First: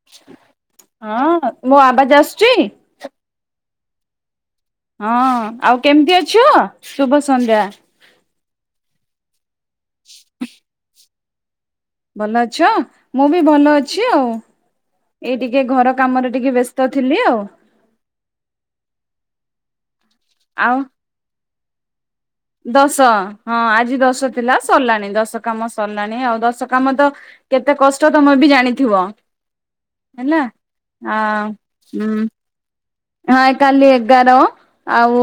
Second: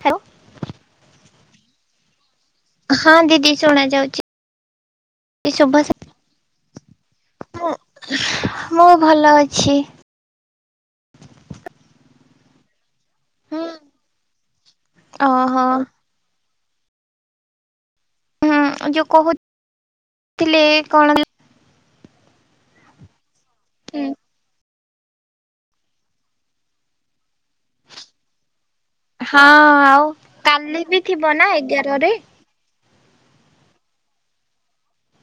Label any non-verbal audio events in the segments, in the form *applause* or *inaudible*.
Hello. ହଁ ମୋ ଆବାଜ୍ ଆସୁଚି? ହଁ ଦିଦି ଶୁଣା ଯାଉଚି। ହଁ ଆଉ କେମିତି ଅଛ ଶୁଭ ସନ୍ଧ୍ୟା। ମୁଁ ମୁଁ ଭଲ ଅଛି। ଭଲ ଅଛ? ମୁଁ ବି ଭଲ ଅଛି ଆଉ। ଏଇ ଓହୋ ଟିକେ ଘର କାମରେ ଟିକେ ବ୍ୟସ୍ତ ଥିଲି ଆଉ। ହୁଁ। ଏ ଯୋଉ କହୁଥିଲି ଆଉ କଣ? ଦଶ। ହଁ ଆଜି ଦଶ ଥିଲା ସରିଲାଣି। ଦଶ କାମ ସରିଲାଣି ଆଉ। ଦଶ କାମ ତ କେତେ କଷ୍ଟ ତମେ ବି ଜାଣିଥିବ। ହଁ ଆଉ, ହେଲା କାଲି ବି ଆ ଥିବ ନା ହୁଁ ଏଗାରରେ? ହଁ କାଲି ଏଗାର। ଆଉ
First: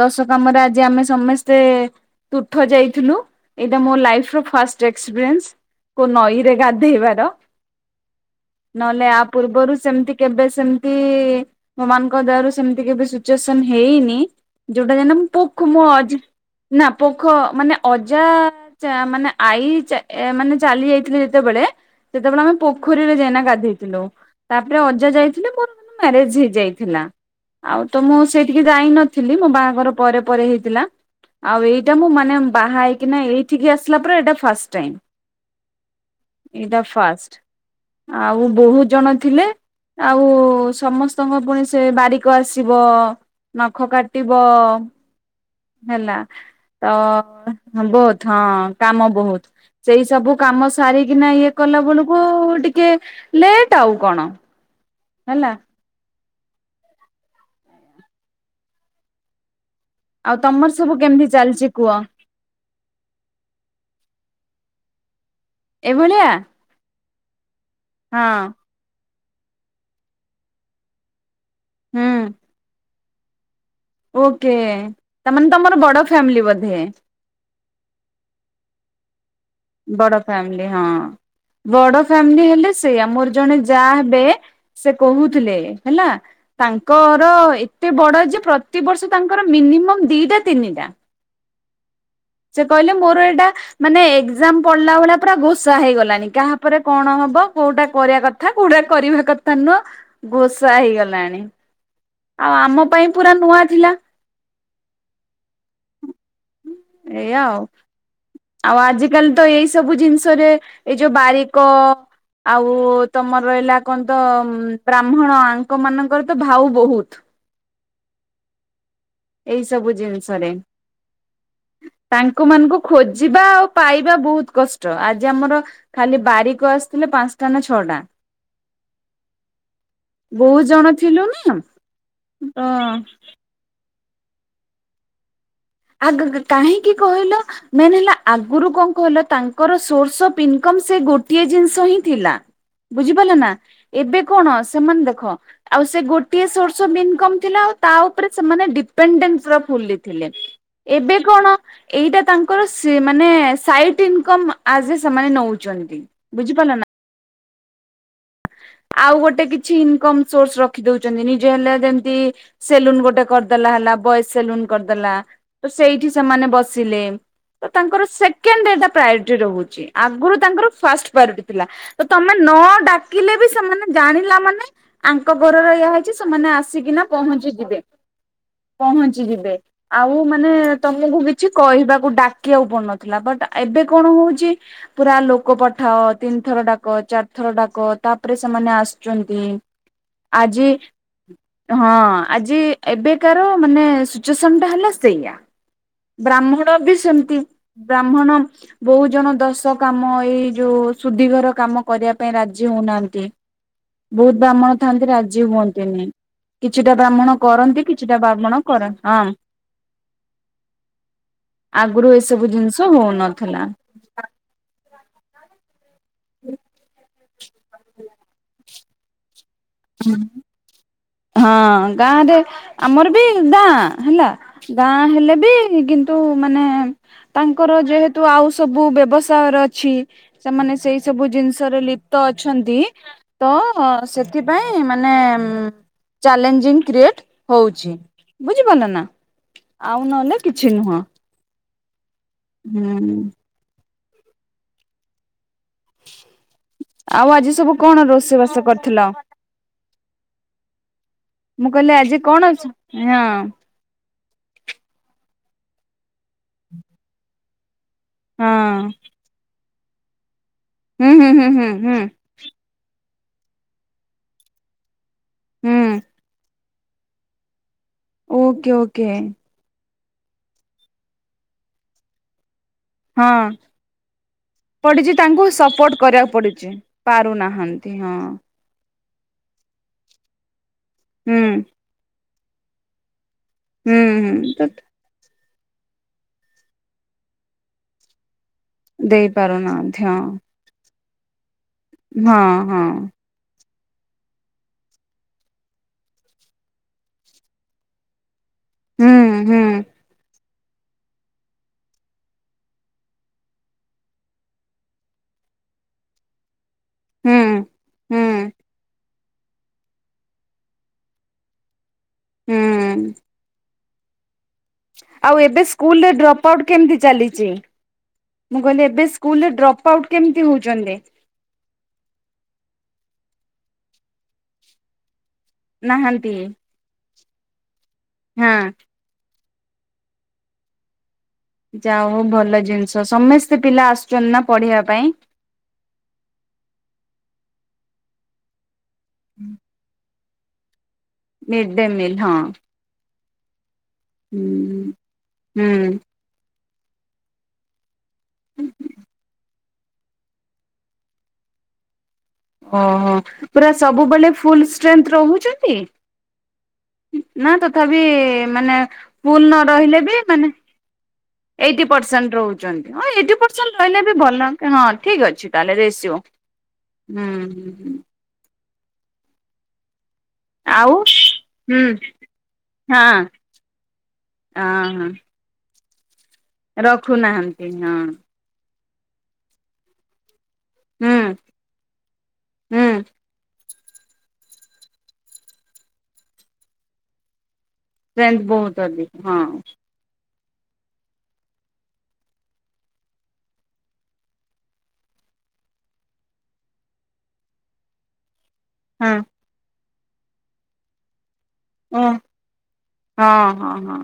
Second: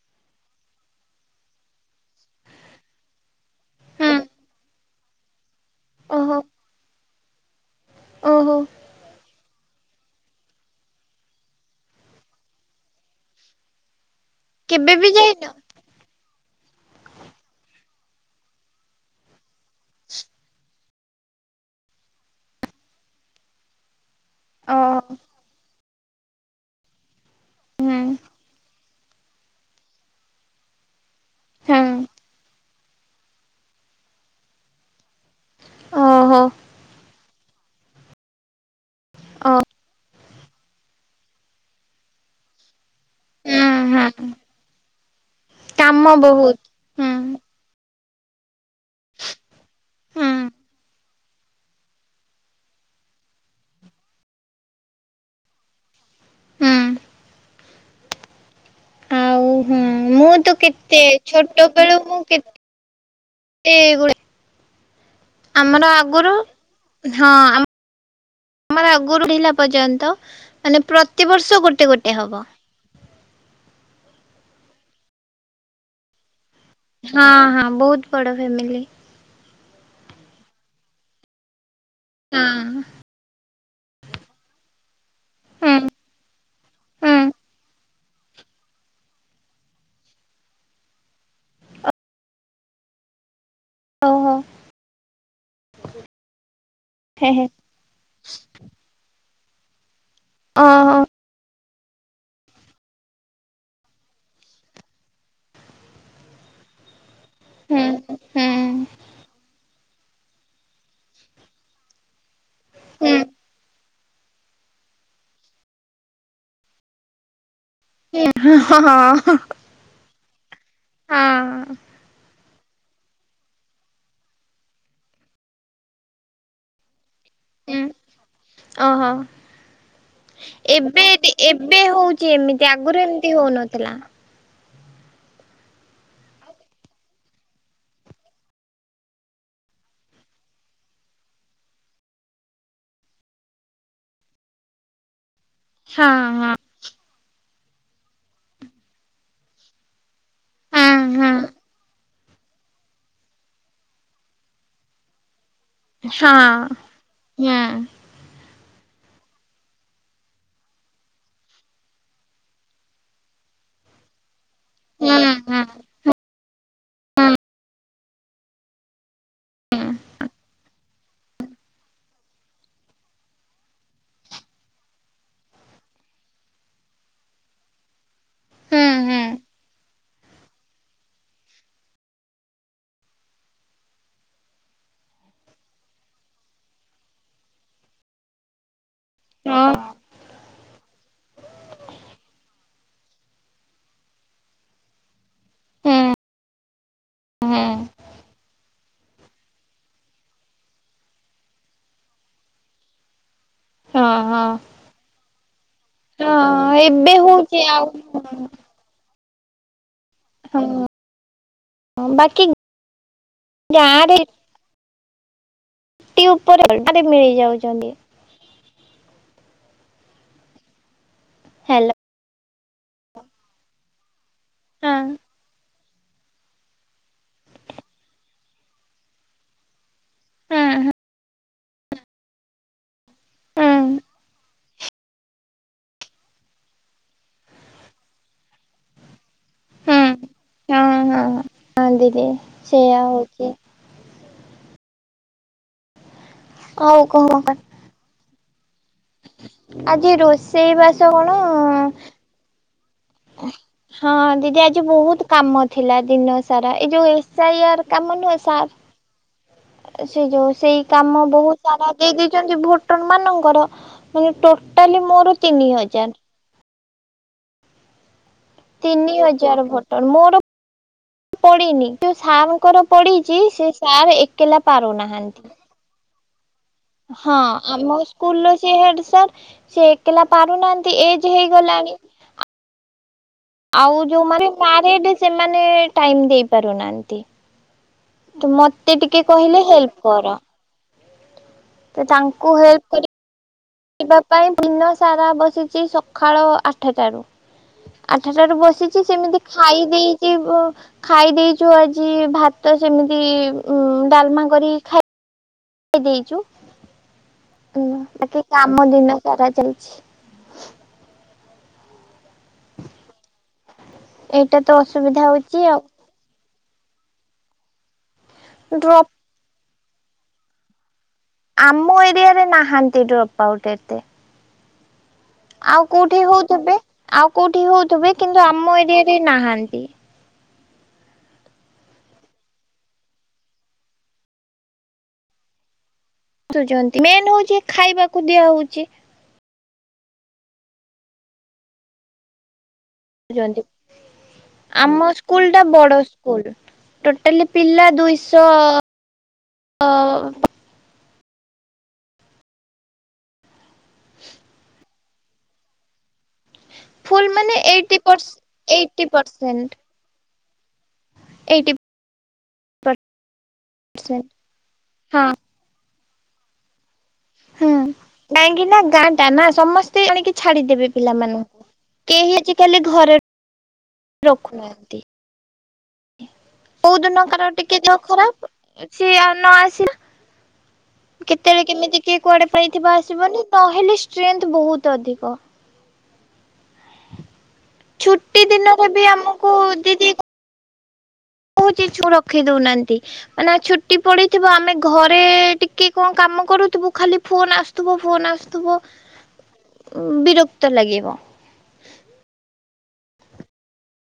ଦଶ କାମରେ ଆଜି ଆମେ ସମସ୍ତେ ତୁଠ ଯାଇଥିଲୁ। ଏଇଟା ମୋ ହୁଁ ଲାଇଫର ଫାଷ୍ଟ ଏକ୍ସପିରିଏନ୍ସ। କୋଉ ଓହୋ ନଈରେ ଗାଧେଇବାର ଓହୋ ନହେଲେ ଆ ପୂର୍ବରୁ ସେମିତି କେବେ ସେମିତି ଭଗବାନଙ୍କ ଦୟାରୁ ସେମିତି କେବେ ସିଚୁଏସନ ହେଇନି। କେବେ ଯୋଉଟା ବି ଯାଇନ? *inaudible* ନା ପୋଖ ମାନେ ଅଜା ଜା ମାନେ ଆଈ ଚା ଏୟା ମାନେ ଚାଲି ଯାଇଥିଲେ ଯେତେବେଳେ ସେତେବେଳେ ଆମେ ପୋଖରୀରେ ଯାଇନା ଗାଧେଇଥିଲୁ। ଓ ତାପରେ ଅଜା ଯାଇଥିଲେ ମୋର ମ୍ୟାରେଜ ହେଇଯାଇଥିଲା। ଆଉ ହୁଁ ତ ମୁଁ ସେଇଠିକି ଯାଇନ ଥିଲି। ମୋ ବାହାଘର ପରେ ପରେ ହେଇଥିଲା। ଆଉ ହୁଁ ଏଇଟା ମୁଁ ମାନେ ବାହା ହେଇ କି ନା ଏଇଠିକି ଆସିଲା ପରେ ଏଇଟା ଫାଷ୍ଟ ଟାଇମ୍। ଓହୋ ଏଇଟା ଫାଷ୍ଟ। ଆଉ ବହୁତ ଜଣ ଥିଲେ ଓ ଆଉ ସମ ସ୍ତଙ୍କ ପୁଣି ସେ ବାରିକ ଆସିବ ହୁଁ ନଖ ହୁଁ କାଟିବ କାମ ହେଲା ବହୁତ ତ ହୁଁ ହ ବହୁତ ହଁ କାମ ବହୁତ। ସେଇ ହୁଁ ସବୁ କାମ ସାରିକିନା ଇଏ କଲା ବେଳକୁ ଟିକେ ଲେଟ୍ ଆଉ କଣ? ହେଲା। ହୁଁ ଆଉ ହୁଁ। ମୁଁ ଆଉ ତ ତମର ସବୁ କେତେ କେମିତି ଛୋଟ ଚାଲିଛି କୁହ ବେଳୁ ମୁଁ କେତେ ତେଗୁଡେ, ଆମର ଏଇଭଳିଆ ଆଗୁରୁ। ହଁ ଆମ ହଁ ଆମର ଆଗରୁହେଲା ପର୍ଯ୍ୟନ୍ତ ମାନେ ପ୍ରତିବର୍ଷ ଗୋଟେ ହୁଁ ଗୋଟେ ହବ। ଓକେ। ତାମାନେ ତମର ବଡ ଫ୍ୟାମିଲି ବୋଧେ। ହଁ ହଁ। ବହୁତ ବଡ ଫ୍ୟାମିଲି। ବଡ ଫ୍ୟାମିଲି ହଁ। ବଡ ଫ୍ୟାମିଲି ହେଲେ ହଁ ସେଇଆ। ମୋର ଜଣେ ଯା ହେବେ ସେ କହୁଥିଲେ, ହେଲା ହୁଁ ତାଙ୍କର ଏ ତେ ବଡ ଯେ ପ୍ରତିବର୍ଷ ତାଙ୍କର ମିନିମମ୍ ଦିଟା, ତିନିଟା। ସେ କହିଲେ ମୋର ଏଟା ମାନେ ଓହୋ। ଏକ୍ସାମ ପଡିଲା ଭଳିଆ ପୁରା ଘୋଷା ହେଇଗଲାଣି। କାହାପରେ କଣ ହେ ହବ, ହେ କୋଉଟା କରିବା କଥା। କଥା। କୋଉଟା କରିବା କଥା ନୁହଁ ଘୋଷା ଓହୋ ହେଇଗଲାଣି। ଆଉ ଆମ ପାଇଁ ପୁରା ନୂଆ ଜିଲା। ଏଇଆ ଆଉ। ହୁଁ ହୁଁ ଆଉ ଆଜି ଏଇ ସବୁ ଜିନିଷରେ ଏଇ ଯୋଉ ବାରିକ, ଆଉ ହୁଁ ତମର ରହିଲା କଣ ତ ବ୍ରାହ୍ମଣ ଆଙ୍କ ମାନଙ୍କର ତ ଭାଉ ବହୁତ୍। ହଁ ଏଇ ସବୁ ଜିନିଷରେ। ତାଙ୍କ ମାନଙ୍କୁ ଖୋଜିବା ଆଉ ପାଇବା ବହୁତ କଷ୍ଟ। ଆଜି ଆମର ଖାଲି ବାରିକ ଆସିଥିଲେ ପାଞ୍ଚ ଟା ନା ହଁ। ଛଟା। ଓହୋ ବହୁତ ଜଣ ଏବେ ଥିଲୁ ନି ନା ଏବେ ହଉଛି ଏମିତି ତ। ଆଗରୁ ଏମିତି ହଉନଥିଲା। ଆଗଗ କାହିଁକି କହିଲ? ମେନ୍ ହେଲା ଆଗରୁ କଣ କହିଲ ତାଙ୍କର ସୋର୍ସ ଅଫ୍ ଇନକମ୍ ସେ ଗୋଟିଏ ଜିନିଷ ହି ଥିଲା। ବୁଝିପାରିଲ ନା ଏବେ କଣ ସେମାନେ ଦେଖ। ଆଉ ସେ ହଁ ଗୋଟିଏ ହଁ ସୋର୍ସ ଅଫ ଇନକମ୍ ଥିଲା ଆଉ ତା ଉପରେ ସେମାନେ ଡିପେେନ୍ସ ର ଫୁଲି ଥିଲେ। ହଁ ଏବେ ହଁ କଣ ଏଇଟା ତାଙ୍କର ସେ ମାନେ ସାଇଡ ଇନକମ ଅସ୍ ଏ ସେମାନେ ନଉ ହଁ ହୁଁ। ଆଉ ଗୋଟେ କିଛି ଇନକମ ସୋର୍ସ ରଖି ଦଉଛନ୍ତି ନିଜେ ହେଲେ ଯେମତି ସେଲୁନ୍ ଗୋଟେ କରିଦେଲା ହେଲା ବଏଜ ସେଲୁନ୍ ହୁଁ କରିଦେଲା ସେଇଠି ସେମାନେ ବସିଲେ ତାଙ୍କର ସେକେଣ୍ଡ ଆଇଟା ପ୍ରାଇଓ ରିଟି ରହୁଛି ଆଗରୁ ତାଙ୍କର ଫାଷ୍ଟ ପ୍ରାଇଓରିଟି ଥିଲା ତ ତମେ ନ ଥିଲେ ବି ସେମାନେ ଜାଣିଲା ମାନେ ଆଙ୍କ ଘରର ଏୟା ହେଇଛି ସେମାନେ ଆସିକିନା ପହଞ୍ଚିଯିବେ। ହୁଁ ହୁଁ ହୁଁ। ପହଞ୍ଚିଯିବେ। ଆଉ ମାନେ ତମକୁ କିଛି କହିବାକୁ ଡାକିବାକୁ ପଡୁନଥିଲା ବଟ ଏବେ କଣ ହଉଛି? ପୁରା ଲୋକ ପଠାଅ ତିନି ଥର ଡାକ ଚାରି ଥର ଡାକ ତାପରେ ସେମାନେ ଆସୁଛନ୍ତି ହଁ ଆଜି ହଁ ଆଜି ଏବେକାର ମାନେ ସିଚୁଏସନ ଟା ହେଲା ସେଇଆ। ବ୍ରାହ୍ମଣ ବି ସେମିତି ହଁ ବ୍ରାହ୍ମଣ ବହୁ ଜଣ ଦଶ କାମ ଏଇ ଯୋଉ ସୁଧିଘର କାମ କରିବା ପାଇଁ ରାଜି ହଉନାହାନ୍ତି। ହଁ ବହୁତ ହଁ ବ୍ରାହ୍ମଣ ଥାନ୍ତି ରାଜି ହୁଅନ୍ତିନି ହଁ କିଛିଟା ଏବେ ବ୍ରାହ୍ମଣ ହଉଛି କରନ୍ତି ଆଉ କିଛିଟା ବ୍ରାହ୍ମଣ କରନ ହଁ। ହୁଁ। ଆଗରୁ ଏସବୁ ଜିନିଷ ହଉନଥିଲା। ପୁଟି ଉପରେରେ ମିଳି ଯାଉଛନ୍ତି। ହଁ ହେଲୋ ଗାଁରେ ଆମର ବି ଗାଁ ହେଲା ହଁ ଗାଁ ହେଲେ ବି କିନ୍ତୁ କିନ୍ତୁ ମାନେ ତାଙ୍କର ଯେହେତୁ ଆଉ ସବୁ ବ୍ୟବସାୟର ଅଛି। ହଁ ସେମାନେ ସେଇ ସବୁ ଜିନିଷରେ ଲିପ୍ତ ଅଛନ୍ତି ତ ହଁ ସେଥିପାଇଁ ମାନେ ଚଲେଞ୍ଜିଂ କ୍ରିଏଟ ହଉଛି ବୁଝିପାରିଲ ନା? ଆଉ ହଁ ନହେଲେ କିଛି ହଁ ନୁହଁ। ହଁ ହଁ ଦିଦି ସେଇଆ ହୁଁ ହଉଛି। ହଉ କହ ଆଉ ଆଜି ସବୁ କଣ ରୋଷେଇବାସ କରି ଥିଲ ଆଜି ରୋଷେଇ ବାସ କଣ ମୁଁ କହିଲି ଆଜି କଣ ଅଛି ହଁ। ହଁ ଦିଦି ଆଜି ବହୁତ କାମ ଥିଲା ଦିନ ସାରା ଏ ଯୋଉ ସେ ୟାର କାମ ନୁହେଁ ହଁ ସାର୍ ସେ ଯୋଉ ସେଇ କାମ ହୁଁ ହୁଁ ହୁଁ ବହୁତ ହୁଁ ସାରା ହୁଁ ଦେଇ ଭୋଟର ମାନଙ୍କର ମାନେ ଟୋଟାଲି ମୋର ତିନି ହୁଁ ହଜାର। ଓକେ ଓକେ ତିନି ହଜାର ଭୋଟର ମୋର ପଡିିନି ସାର ଙ୍କର ପଡିଛି ହଁ ସେ ସାର୍ ଏକଲା ପଡିଛି ତାଙ୍କୁ ପାରୁନାହାନ୍ତି। ସପୋର୍ଟ କରିବାକୁ ପଡୁଛି। ହଁ ପାରୁନାହାନ୍ତି ଆମ ହଁ ସ୍କୁଲ ର ଯିଏ ହେଡ ସାର ସେ ଏକଲା ପାରୁନାହାନ୍ତି ଏଜ ହୁଁ ହେଇଗଲାଣି। ହୁଁ ଆଉ ଯୋଉ ମାନେ ହୁଁ ତ ମାରିଏଡ ସେମାନେ ଟାଇମ ଦେଇ ପାରୁନାହାନ୍ତି ତ ମତେ ମତେ ଟିକେ ଦେଇ କହିଲେ ପାରୁନାହାନ୍ତି ହେଲ୍ପ ହଁ କର। ତ ହଁ ତାଙ୍କୁ ହଁ ହେଲ୍ପ କରି କରିବା ପାଇଁ ଦିନ ସାରା ବସିଛି ସକାଳ ଆଠଟାରୁ ଆଠଟାରୁ ବସି ବସିଛି ସେମିତି ହୁଁ ହୁଁ ଖାଇ ଦେଇ ଖାଇ ଦେଇଛୁ ଆଜି ଭାତ ସେମିତି ଉମ ଡାଲମା କରି ଖାଇ ଦେଇଛୁ ହୁଁ ହୁଁ ବାକି କାମ ଦିନ ସାରା ଚାଲିଛି। ହୁଁ। ଏଇଟା ତ ଅସୁବିଧା ଆଉ ହଉଛି ଏବେ ଆଉ ସ୍କୁଲ ରେ ଡ୍ରପ୍ ପ ଆଉଟ୍ କେମିତି ଚାଲିଛି ମୁଁ କହିଲି ଡ୍ରପ ଏବେ ସ୍କୁଲରେ ଡ୍ରପ୍ ଆଉଟ୍ କେମତି ହଉଛନ୍ତି ଆମ ଏରିଆ ରେ ନାହାନ୍ତି ଡ୍ରପ୍ ଆଉଟ୍ ଏତେ ଆଉ କୋଉଠି ନାହାନ୍ତି ହଉଥିବେ ଆଉ କୋଉଠି ହଉଥିବେ କିନ୍ତୁ ହଁ ଆମ ଏରିଆରେ ନାହାନ୍ତି ଯା ହଉ ଭଲ ଜିନିଷ ସମସ୍ତେ ପିଲା ଆସୁଛନ୍ତି ନା ପଢିବା ପାଇଁ ଆସୁଛନ୍ତି ମେନ ହଉଛି ଖାଇବାକୁ ଦିଆ ହଉଛି ହୁଁ ମିଡ୍ ଡେ ମିଲ୍ ହଁ ହୁଁ ଆମ ସ୍କୁଲ ଟା ବଡ ହୁଁ ଟୋଟାଲ ପିଲା ଦୁଇଶହ ଓହୋ ପୁରା ସବୁବେଳେ ଫୁଲ ଷ୍ଟ୍ରେଥ ରହୁଛନ୍ତି ଫୁଲ ନା ମାନେ ଏଇଟି ତଥାପି ପରସେ ମାନେ ଏଇଟି ଫୁଲ ନ ପରସେଣ୍ଟ ରହିଲେ ବି ମାନେ ଏଇଟି ପରସେଣ୍ଟ ରହୁଛନ୍ତି ହଁ ଏଇଟି ପରସେଣ୍ଟ ରହିଲେ ବି ଭଲ ତାହେଲେ ହଁ ଠିକ ଅଛି ରେସିଓ ହୁଁ ହୁଁ। କାହିଁକି ନା ଗାଁ ଟା ନା ସମସ୍ତେ ଆଣିକି ଛାଡିଦେବେ ଆଉ ପିଲା ମାନଙ୍କୁ ହୁଁ କେହି ଆଜି କାଲି ଖାଲି ଘରେ ହଁ ହଁ ରଖୁନାହାନ୍ତି ହଁ କୋଉ ଦିନ କ ରଖୁନାହାନ୍ତି ଟିକେ ଦେହ ହଁ ଖରାପ ସିଏ ନ ଆସିଲା ହୁଁ କେତେବେଳେ କେମିତି କିଏ କୁଆଡେ ହୁଁ ପଲେଥିବ ଆସିବନି ତାହେଲେ ଷ୍ଟ୍ରେଥ ବହୁତ ଅଧିକ ଟ୍ରେଣ୍ଡ ଛୁଟି ବହୁତ ଦିନରେ ବି ଅଧିକ ହଁ ଆମକୁ ଦିଦି କହୁଛି ଛୁଆ ରଖି ଦଉନାହାନ୍ତି ମାନେ ଛୁଟି ପଡିଥିବ ଆମେ ଘରେ ଟିକେ କଣ କାମ କରୁଥିବୁ ଖାଲି ଫୋନ ଆସୁଥିବ ଫୋନ ଆସୁ ଥିବ ହଁ ବିରକ୍ତ ଲାଗିବ ହ ହଁ ହଁ ହଁ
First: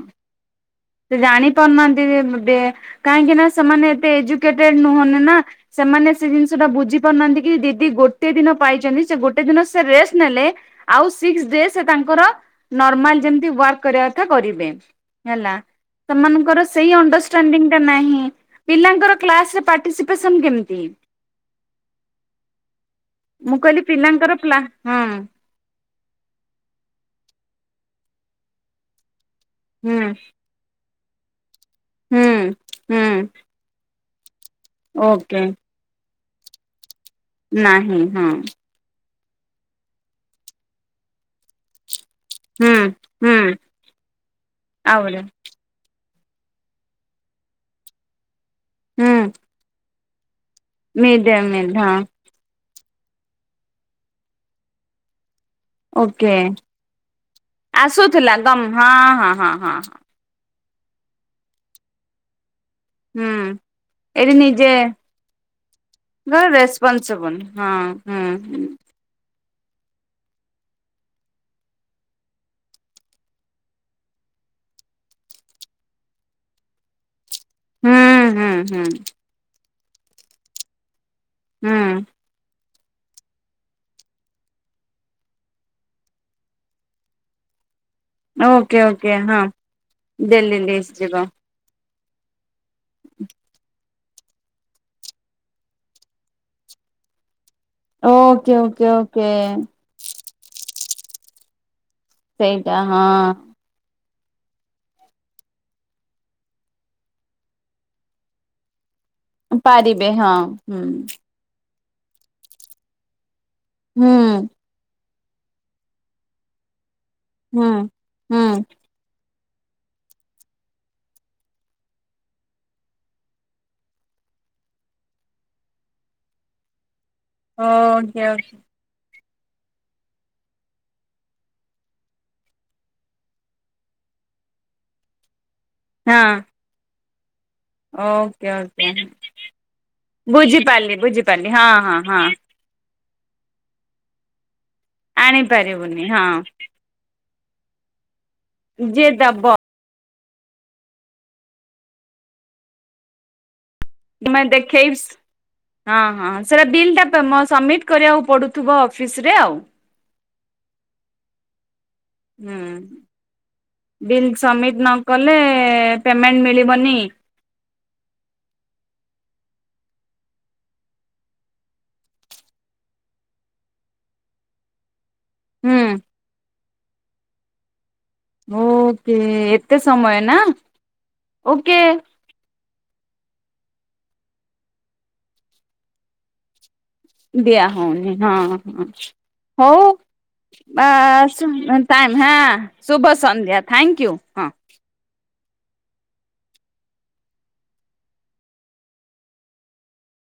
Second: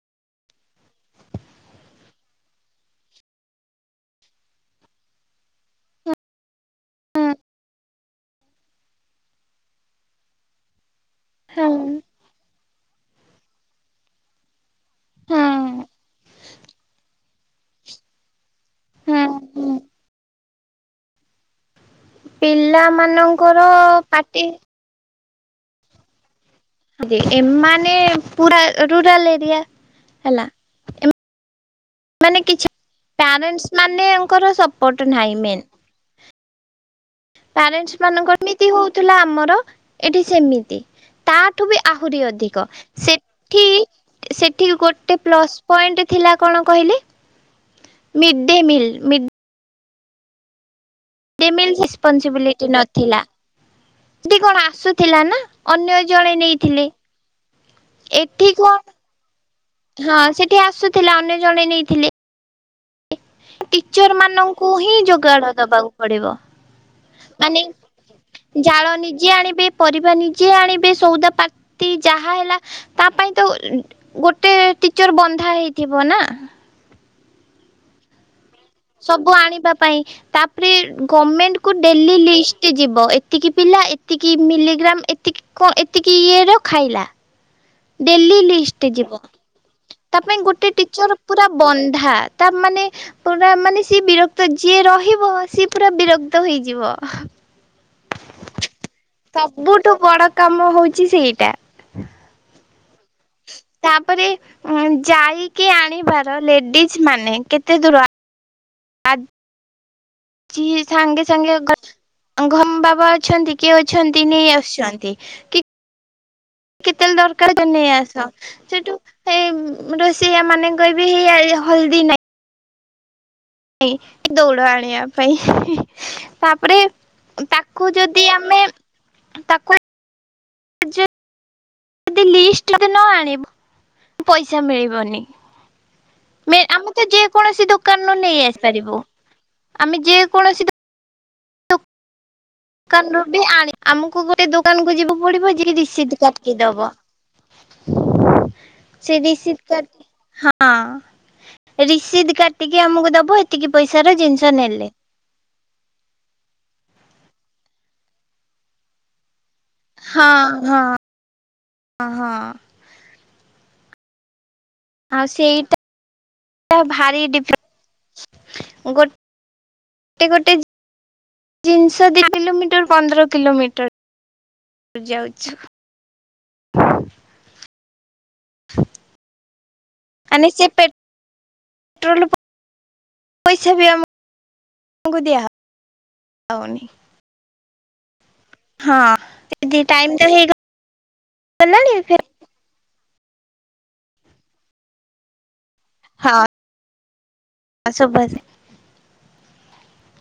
ସେ ଜାଣି ପାରୁନାହାନ୍ତି ଯେ କାହିଁକି ନା ସେମାନେ ଏତେ ଏଜୁକେଟେଡ ନୁହନ୍ତି ନା ସେମାନେ ସେ ଜିନିଷ ଟା ବୁଝି ହୁଁ ପାରୁନାହାନ୍ତି କି ଦିଦି ଗୋଟେ ଦିନ ପାଇଛନ୍ତି ସେ ଗୋଟେ ଦିନ ସେ ରେଷ୍ଟ ନେଲେ ଆଉ ସିକ୍ସ ଡେ ହୁଁ ସେ ତାଙ୍କର ନର୍ମାଲ ଯେମିତି ୱାର୍କ କରିବା କଥା କରିବେ ହୁଁ ହେଲା ସେମାନଙ୍କର ସେଇ ଅଣ୍ଡରଷ୍ଟାଣ୍ଡିଙ୍ଗ ଟା ନାହିଁ ପିଲାଙ୍କର ହୁଁ କ୍ଲାସ ରେ ହୁଁ ପାର୍ଟିସିପେସନ କେମିତି ମୁଁ ପିଲାମାନଙ୍କର କହିଲି ପିଲାଙ୍କର ପାଟି ପ୍ଲା ହଁ ଏମାନେ ପୁରା ରୁରାଲ ଏରିଆ ହୁଁ ହେଲା ହୁଁ ମାନେ କିଛି ହୁଁ ପ୍ୟାରେନଟ୍ସ ମାନେଙ୍କର ସପୋଟ ନାହିଁ ଓକେ ମେନ୍ ପ୍ୟାରେଣ୍ଟସ୍ ନାହିଁ ହଁ ମାନଙ୍କର ଏମିତି ହଉ ଥିଲା ଆମର ଏଠି ସେମିତି ତାଠୁ ବି ଆହୁରି ଅଧିକ ହୁଁ ହୁଁ ସେଠି ସେଠି ଗୋଟେ ଆହୁରି ପ୍ଲସ୍ ପଏଣ୍ଟ ଥିଲା କଣ କହିଲେ ମିଡ୍ ଡେ ମିଲ୍। ହୁଁ ମିଡ୍ ଡେ ମିଲ ମିଲ୍ ହଁ ରେଷ୍ପନ୍ସିବିଲିଟି ନଥିଲା ଏମିତି କଣ ଆସୁଥିଲା ନା। ଅନ୍ୟ ଜଣେ ଓକେ ନେଇଥିଲେ। ଆସୁଥିଲା ଏଠି ଗମ୍ କଣ ହଁ ହଁ ହଁ ହଁ। ହଁ ସେଠି ଆସୁଥିଲା ଅନ୍ୟ ଜଣେ ନେଇଥିଲେ। ହୁଁ। ଟିଚର ଏଇଠି ମାନଙ୍କୁ ନିଜେ ହିଁ ଯୋଗାଡ ଦବାକୁ ପଡିବ ରେସପନସିବୁଲ ମାନେ ହଁ ହୁଁ ହୁଁ। ଜାଳ ନିଜେ ଆଣିବେ ପରିବା ନିଜେ ଆଣିବେ ସଉଦା ପାତି ଯାହା ହେଲା ତା ପାଇଁ ତ ଗୋଟେ ଟିଚର ବନ୍ଧା ହେଇଥିବ ନା। ହୁଁ ହୁଁ ହୁଁ। ସବୁ ଆଣିବା ପାଇଁ ତାପରେ ଗମେଣ୍ଟକୁ ହୁଁ ଡେଲି ଲିଷ୍ଟ। ଯିବ ଏତିକି ପିଲା ଏତିକି ମିଲିଗ୍ରାମ ଏତିକି କଣ ଏତିକି ଇଏର ଖାଇଲା। ଡେଲି ଓକେ ଲିଷ୍ଟ୍ ଓକେ ଯିବ। ହଁ ତା ପାଇଁ ଡେଲି ଗୋଟେ ଲିଷ୍ଟ ଟିଚର ଯିବ। ପୁରା ବନ୍ଧା ତା ମାନେ ପୁରା ମାନେ ସି ବିରକ୍ତ ଯିଏ ରହିବ ସିଏ ପୁରା ବିରକ୍ତ ହେଇଯିବ। Okay okay okay. ଠୁ ବଡ କାମ ହଉଛି ସେଇଟା। ସେଇଟା ହଁ। ତାପରେ ଉ ଯାଇକି ଆଣିବାର ଲେଡିଜ ମାନେ କେତେ ଦୂର ଆ ପାରିବେ ହଁ ହୁଁ। ସାଙ୍ଗେ ଘମ ବାବା ଅଛନ୍ତି କିଏ ହୁଁ ଅଛନ୍ତି ନେଇ ଆସୁଛନ୍ତି କି କେତେବେଳେ ଦରକାର ହୁଁ ନେଇ ଆସ ହୁଁ ସେଠୁ ହେ ରୋଷେଇଆ ମାନେ କହିବେ ହେଇ ହଳଦୀ ନାହିଁ ନାଇ ଦୌଡ଼ ଆଣିବା ପାଇଁ। ତାପରେ ତାକୁ ଓକେ ଯଦି ଓକେ ଆମେ ତାକୁ ଯଦି ଲିଷ୍ଟ ନ ଆଣିବ ପଇସା ମିଳିବନି। ହଁ। ମେ ଆମେ ତ ଯେକୌଣସି ଦୋକ ଓକେ ଓକେ ଆମେ ଯେକୌଣସି ବୁଝିପାରିଲି ବୁଝିପାରିଲି ହଁ ହଁ ହଁ। ଦୋକାନରୁ ବି ଆଣି ଆମକୁ ଗୋଟେ ଦୋକାନକୁୁ ଯିବାକୁ ପଡିବ ଯେ ଆଣିପାରିବୁନି ରିସିଦ ହଁ। କାଟିକି ଦବ। ଯିଏ ସେ ଦବ ରିଶିଦ୍ ହଁ ରିସିଦ କାଟିକି ଆମକୁ ଦବ ଏତିକି ପଇସାର ତମେ ଜିନିଷ ନେଲେ। ଦେଖେଇ ହଁ ହଁ ସେଇଟା ବିଲ୍ ଟା ପ ମ ସବମିଟ କରିବାକୁ ପଡୁଥିବ ଅଫିସରେ ଆଉ। ହଁ ହଁ ହଁ। ହୁଁ ବିଲ୍ ସବମିଟ ନ ଆଉ କଲେ ସେଇଟା ପେମେଣ୍ଟ ମିଳିବନି। ଭାରି ଡିଫ ଗୋଟେ ଗୋଟେ ଗୋଟେ ଜିନିଷ ଦି କିଲୋମିଟର ପନ୍ଦର କିଲୋମିଟର। ଯାଉଛୁ। ହୁଁ। ଓକେ ଏତେ ସମୟ ନା ମାନେ ସେ ଓକେ। ପେଟ୍ରୋଲ ପଇସା ବି ଆମଙ୍କୁ *inaudible* ଦିଆହୋଉନି। ଦିଆହେଉନି ହଁ। ହ ହଁ ହଉ ଟାଇମ ତ ଆ ବସ୍ ହେଇଗଲାଣି ଟାଇମ ହଁ। ଶୁଭ ସନ୍ଧ୍ୟା ଥ୍ୟାଙ୍କ ୟୁ ହଁ। ହଁ ଶୁଭ *unintelligible*